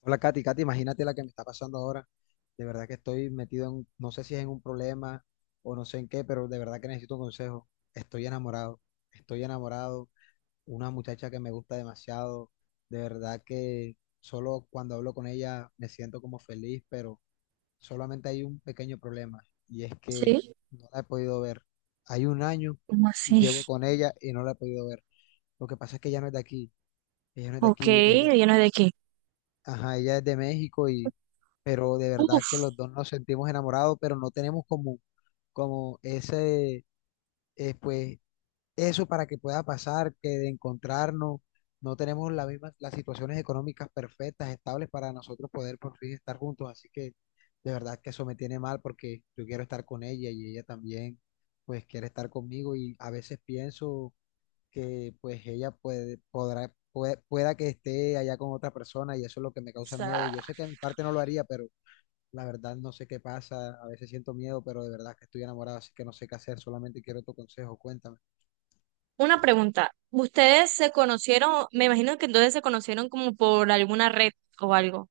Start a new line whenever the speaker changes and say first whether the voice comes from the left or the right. left: Hola, Katy. Katy, imagínate la que me está pasando ahora. De verdad que estoy metido en, no sé si es en un problema o no sé en qué, pero de verdad que necesito un consejo. Estoy enamorado, estoy enamorado. Una muchacha que me gusta demasiado. De verdad que solo cuando hablo con ella me siento como feliz, pero solamente hay un pequeño problema y es que
right: Sí,
left: no la he podido ver. Hay un año
right: ¿cómo
left: que
right: así?
left: llevo con ella y no la he podido ver. Lo que pasa es que ella no es de aquí. Ella no es de
right: Ok,
left: aquí. Ella
right: ¿lleno de qué?
left: ajá, ella es de México y, pero de verdad que
right: Uf,
left: los dos nos sentimos enamorados, pero no tenemos como, como ese, pues, eso para que pueda pasar, que de encontrarnos, no tenemos la misma, las situaciones económicas perfectas, estables para nosotros poder por fin estar juntos, así que de verdad que eso me tiene mal porque yo quiero estar con ella y ella también, pues, quiere estar conmigo y a veces pienso que pues ella puede, podrá, pueda que esté allá con otra persona y eso es lo que me causa
right: sea,
left: miedo. Yo sé que a mi parte no lo haría, pero la verdad no sé qué pasa. A veces siento miedo, pero de verdad que estoy enamorado, así que no sé qué hacer. Solamente quiero tu consejo, cuéntame.
right: una pregunta. ¿Ustedes se conocieron? Me imagino que entonces se conocieron como por alguna red o algo.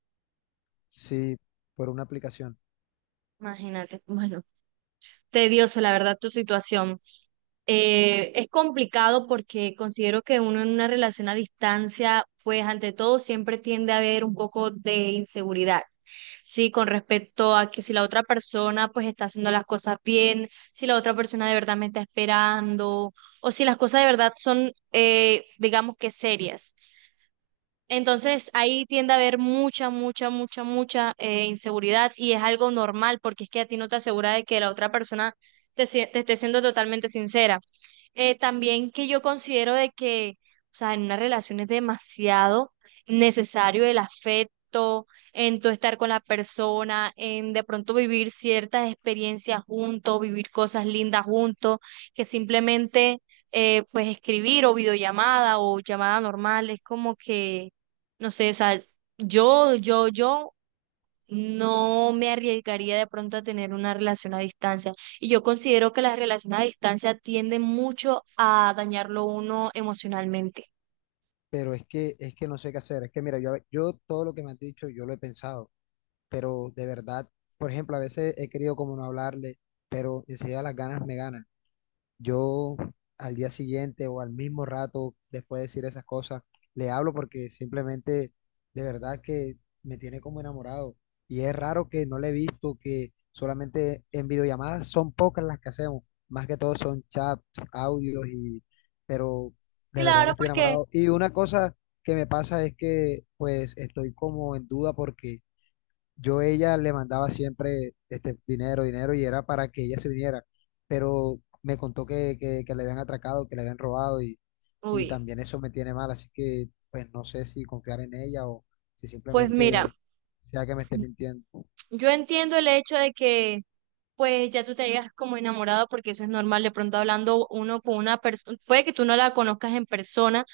left: Sí, por una aplicación.
right: Imagínate. Bueno, tedioso, la verdad, tu situación. Es complicado porque considero que uno en una relación a distancia, pues ante todo siempre tiende a haber un poco de inseguridad. Sí, con respecto a que si la otra persona pues está haciendo las cosas bien, si la otra persona de verdad me está esperando, o si las cosas de verdad son, digamos que serias. Entonces ahí tiende a haber mucha inseguridad y es algo normal porque es que a ti no te asegura de que la otra persona te esté siendo totalmente sincera. También que yo considero de que, o sea, en una relación es demasiado necesario el afecto, en tu estar con la persona, en de pronto vivir ciertas experiencias juntos, vivir cosas lindas juntos, que simplemente pues escribir o videollamada o llamada normal es como que no sé, o sea, yo no me arriesgaría de pronto a tener una relación a distancia. Y yo considero que las relaciones a distancia tienden mucho a dañarlo uno emocionalmente.
left: Pero es que no sé qué hacer. Es que mira, yo todo lo que me has dicho, yo lo he pensado, pero de verdad, por ejemplo, a veces he querido como no hablarle, pero enseguida las ganas me ganan. Yo al día siguiente o al mismo rato, después de decir esas cosas, le hablo porque simplemente de verdad que me tiene como enamorado. Y es raro que no le he visto, que solamente en videollamadas son pocas las que hacemos. Más que todo son chats, audios y... Pero de verdad que
right: Claro,
left: estoy
right: porque,
left: enamorado. Y una cosa que me pasa es que pues estoy como en duda porque yo a ella le mandaba siempre este dinero, dinero y era para que ella se viniera, pero me contó que le habían atracado, que le habían robado y
right: uy,
left: también eso me tiene mal, así que pues no sé si confiar en ella o si
right: pues mira.
left: simplemente sea que me esté mintiendo.
right: Yo entiendo el hecho de que pues ya tú te hayas como enamorado porque eso es normal, de pronto hablando uno con una persona, puede que tú no la conozcas en persona,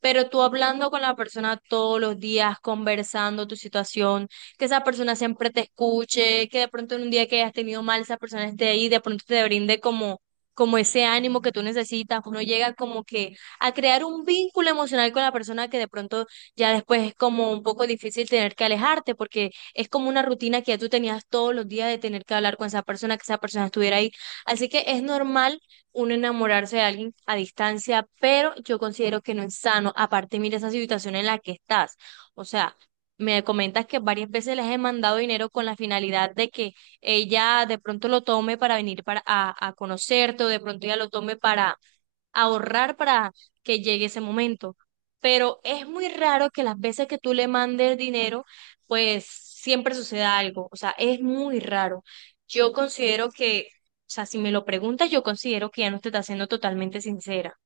right: pero tú hablando con la persona todos los días, conversando tu situación, que esa persona siempre te escuche, que de pronto en un día que hayas tenido mal, esa persona esté ahí, de pronto te brinde como ese ánimo que tú necesitas, uno llega como que a crear un vínculo emocional con la persona que de pronto ya después es como un poco difícil tener que alejarte porque es como una rutina que ya tú tenías todos los días de tener que hablar con esa persona, que esa persona estuviera ahí. Así que es normal uno enamorarse de alguien a distancia, pero yo considero que no es sano. Aparte, mira esa situación en la que estás. O sea, me comentas que varias veces les he mandado dinero con la finalidad de que ella de pronto lo tome para venir a conocerte o de pronto ella lo tome para ahorrar para que llegue ese momento. Pero es muy raro que las veces que tú le mandes dinero, pues siempre suceda algo. O sea, es muy raro. Yo considero que, o sea, si me lo preguntas, yo considero que ya no te está siendo totalmente sincera.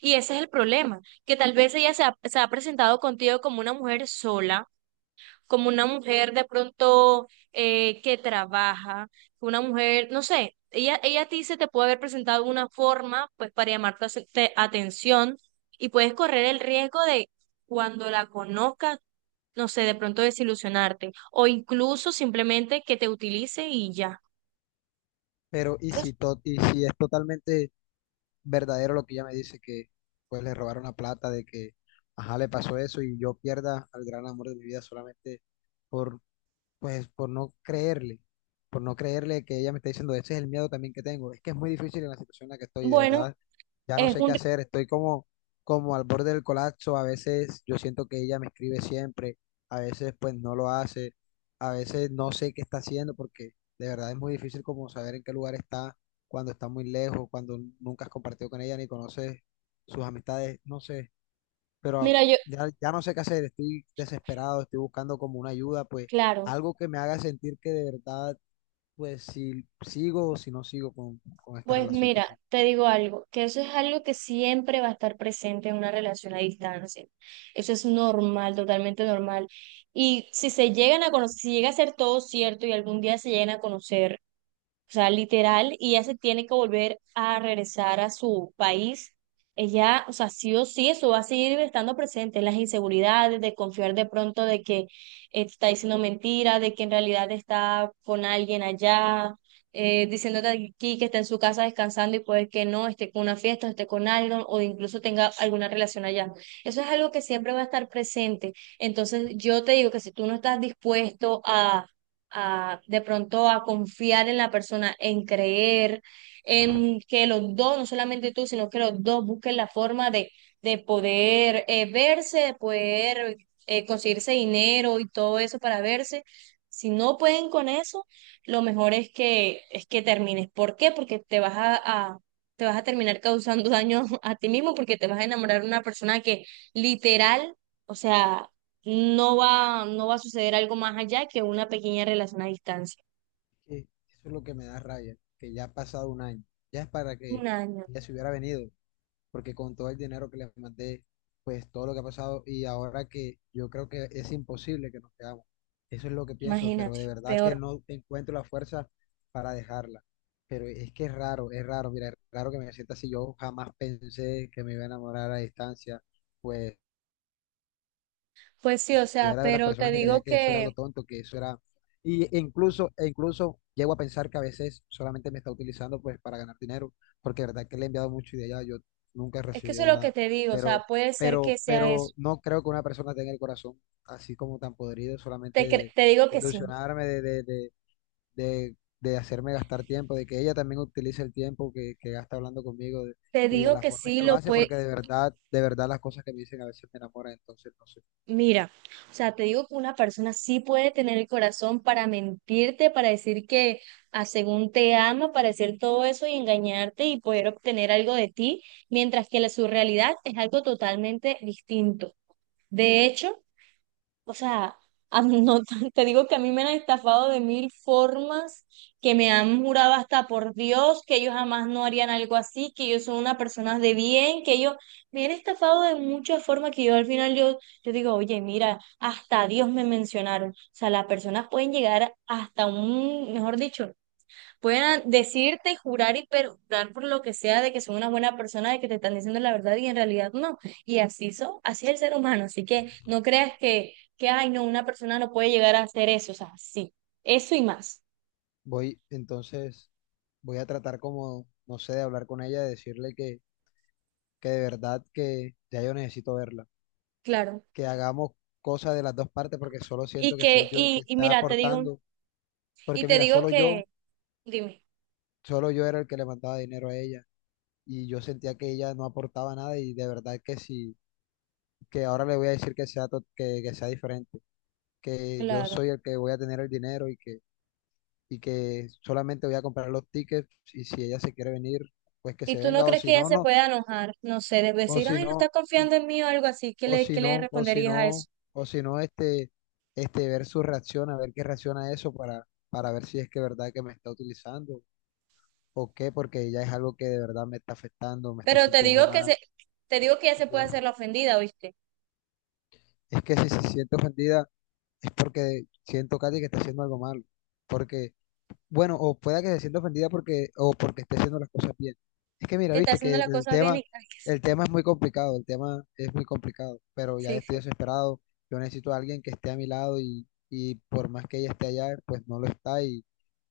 right: Y ese es el problema, que tal vez ella se ha presentado contigo como una mujer sola, como una mujer de pronto que trabaja, una mujer, no sé, ella a ti se te puede haber presentado una forma pues para llamar tu atención y puedes correr el riesgo de cuando la conozcas, no sé, de pronto desilusionarte o incluso simplemente que te utilice y ya.
left: Pero y si,
right: Entonces,
left: y si es totalmente verdadero lo que ella me dice, que pues le robaron la plata, de que, ajá, le pasó eso y yo pierda al gran amor de mi vida solamente pues por no creerle que ella me está diciendo, ese es el miedo también que tengo. Es que es muy difícil en la situación en la que estoy, de
right: bueno,
left: verdad. Ya no
right: es
left: sé qué
right: un...
left: hacer, estoy como, como al borde del colapso. A veces yo siento que ella me escribe siempre, a veces pues no lo hace, a veces no sé qué está haciendo porque de verdad es muy difícil como saber en qué lugar está cuando está muy lejos, cuando nunca has compartido con ella ni conoces sus amistades, no sé pero
right: Mira, yo,
left: ya no sé qué hacer, estoy desesperado, estoy buscando como una ayuda, pues
right: claro.
left: algo que me haga sentir que de verdad, pues si sigo o si no sigo con esta
right: Pues
left: relación que
right: mira,
left: tengo.
right: te digo algo, que eso es algo que siempre va a estar presente en una relación a distancia. Eso es normal, totalmente normal. Y si se llegan a conocer, si llega a ser todo cierto y algún día se llegan a conocer, o sea, literal, y ella se tiene que volver a regresar a su país. Ella, o sea, sí o sí, eso va a seguir estando presente, las inseguridades, de confiar de pronto de que te está diciendo mentira, de que en realidad está con alguien allá, diciéndote aquí que está en su casa descansando y puede que no, esté con una fiesta, esté con algo, o incluso tenga alguna relación allá. Eso es algo que siempre va a estar presente. Entonces, yo te digo que si tú no estás dispuesto a de pronto a confiar en la persona, en creer, en que los dos, no solamente tú, sino que los dos busquen la forma de poder verse, de poder conseguirse dinero y todo eso para verse. Si no pueden con eso, lo mejor es que termines. ¿Por qué? Porque a- te vas a terminar causando daño a ti mismo porque te vas a enamorar de una persona que literal, o sea, no va a suceder algo más allá que una pequeña relación a distancia.
left: Que eso es lo que me da rabia, que ya ha pasado un año, ya es para que
right: Un año,
left: ella se hubiera venido, porque con todo el dinero que les mandé, pues todo lo que ha pasado y ahora que yo creo que es imposible que nos quedamos. Eso es lo que pienso, pero
right: imagínate,
left: de verdad que
right: peor.
left: no encuentro la fuerza para dejarla. Pero es que es raro, mira, es raro que me sienta así. Yo jamás pensé que me iba a enamorar a distancia, pues
right: Pues sí, o
left: yo
right: sea,
left: era de las
right: pero te
left: personas que creía
right: digo
left: que eso era
right: que,
left: algo tonto, que eso era... Y e incluso llego a pensar que a veces solamente me está utilizando pues para ganar dinero, porque de verdad que le he enviado mucho y de allá yo nunca he
right: es que eso es
left: recibido
right: lo que
left: nada.
right: te digo, o sea,
left: Pero,
right: puede ser
left: pero,
right: que sea eso.
left: pero no creo que una persona tenga el corazón así como tan podrido, solamente de
right: Te digo que sí,
left: ilusionarme, de hacerme gastar tiempo, de que ella también utilice el tiempo que gasta hablando conmigo de-
right: te
left: y de
right: digo
left: la
right: que
left: forma en
right: sí
left: que lo
right: lo
left: hace,
right: puede,
left: porque de verdad las cosas que me dicen a veces me enamoran, entonces no sé.
right: mira, o sea, te digo que una persona sí puede tener el corazón para mentirte, para decir que a según te ama, para decir todo eso y engañarte y poder obtener algo de ti, mientras que su realidad es algo totalmente distinto. De hecho, o sea, a mí no, te digo que a mí me han estafado de mil formas, que me han jurado hasta por Dios que ellos jamás no harían algo así, que ellos son una persona de bien, que ellos me han estafado de muchas formas que yo al final yo, yo digo, oye, mira, hasta a Dios me mencionaron. O sea, las personas pueden llegar hasta un, mejor dicho, puedan decirte, jurar y perjurar por lo que sea de que son una buena persona, de que te están diciendo la verdad y en realidad no. Y así son, así es el ser humano. Así que no creas que, ay, no, una persona no puede llegar a hacer eso. O sea, sí, eso y más,
left: Voy, entonces, voy a tratar como, no sé, de hablar con ella, de decirle que de verdad que ya yo necesito verla,
right: claro.
left: que hagamos cosas de las dos partes porque solo siento que soy yo el que
right: Y
left: está
right: mira, te digo,
left: aportando, porque
right: te
left: mira,
right: digo que, dime,
left: solo yo era el que le mandaba dinero a ella y yo sentía que ella no aportaba nada y de verdad que sí, que ahora le voy a decir que sea, que sea diferente, que yo
right: claro.
left: soy el que voy a tener el dinero y que solamente voy a comprar los tickets y si ella se quiere venir, pues que
right: ¿Y
left: se
right: tú no
left: venga o
right: crees que
left: si
right: ella
left: no,
right: se
left: no.
right: pueda enojar? No sé, de
left: O
right: decir,
left: si
right: ay, no estás
left: no,
right: confiando en mí o algo así.
left: o si
right: ¿Qué le
left: no, o si
right: responderías a eso?
left: no, o si no, este, ver su reacción, a ver qué reacciona a eso para ver si es que verdad que me está utilizando o qué, porque ya es algo que de verdad me está afectando, me estoy
right: Pero te
left: sintiendo
right: digo que
left: mal.
right: se, te digo que ella se puede
left: Ya.
right: hacer la ofendida, ¿oíste?
left: Es que si se siente ofendida es porque siento, Katy, que está haciendo algo malo, porque bueno, o pueda que se sienta ofendida porque, o porque esté haciendo las cosas bien. Es que mira,
right: Que está
left: viste que
right: haciendo las cosas bien y
left: el tema es muy complicado, el tema es muy complicado, pero ya
right: sí,
left: estoy
right: sí.
left: desesperado, yo necesito a alguien que esté a mi lado y por más que ella esté allá, pues no lo está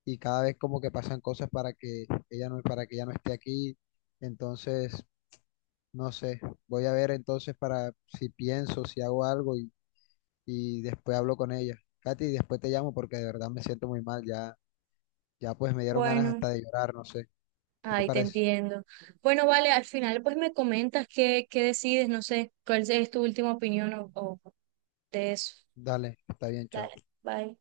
left: y cada vez como que pasan cosas para que ella no, para que ella no esté aquí, entonces, no sé, voy a ver entonces para si pienso, si hago algo y después hablo con ella. Katy, después te llamo porque de verdad me siento muy mal ya ya pues me dieron ganas
right: Bueno,
left: hasta de llorar, no sé. ¿Qué te
right: ahí te
left: parece?
right: entiendo. Bueno, vale, al final pues me comentas qué decides, no sé, cuál es tu última opinión o de eso.
left: Dale, está bien, chao.
right: Dale, bye.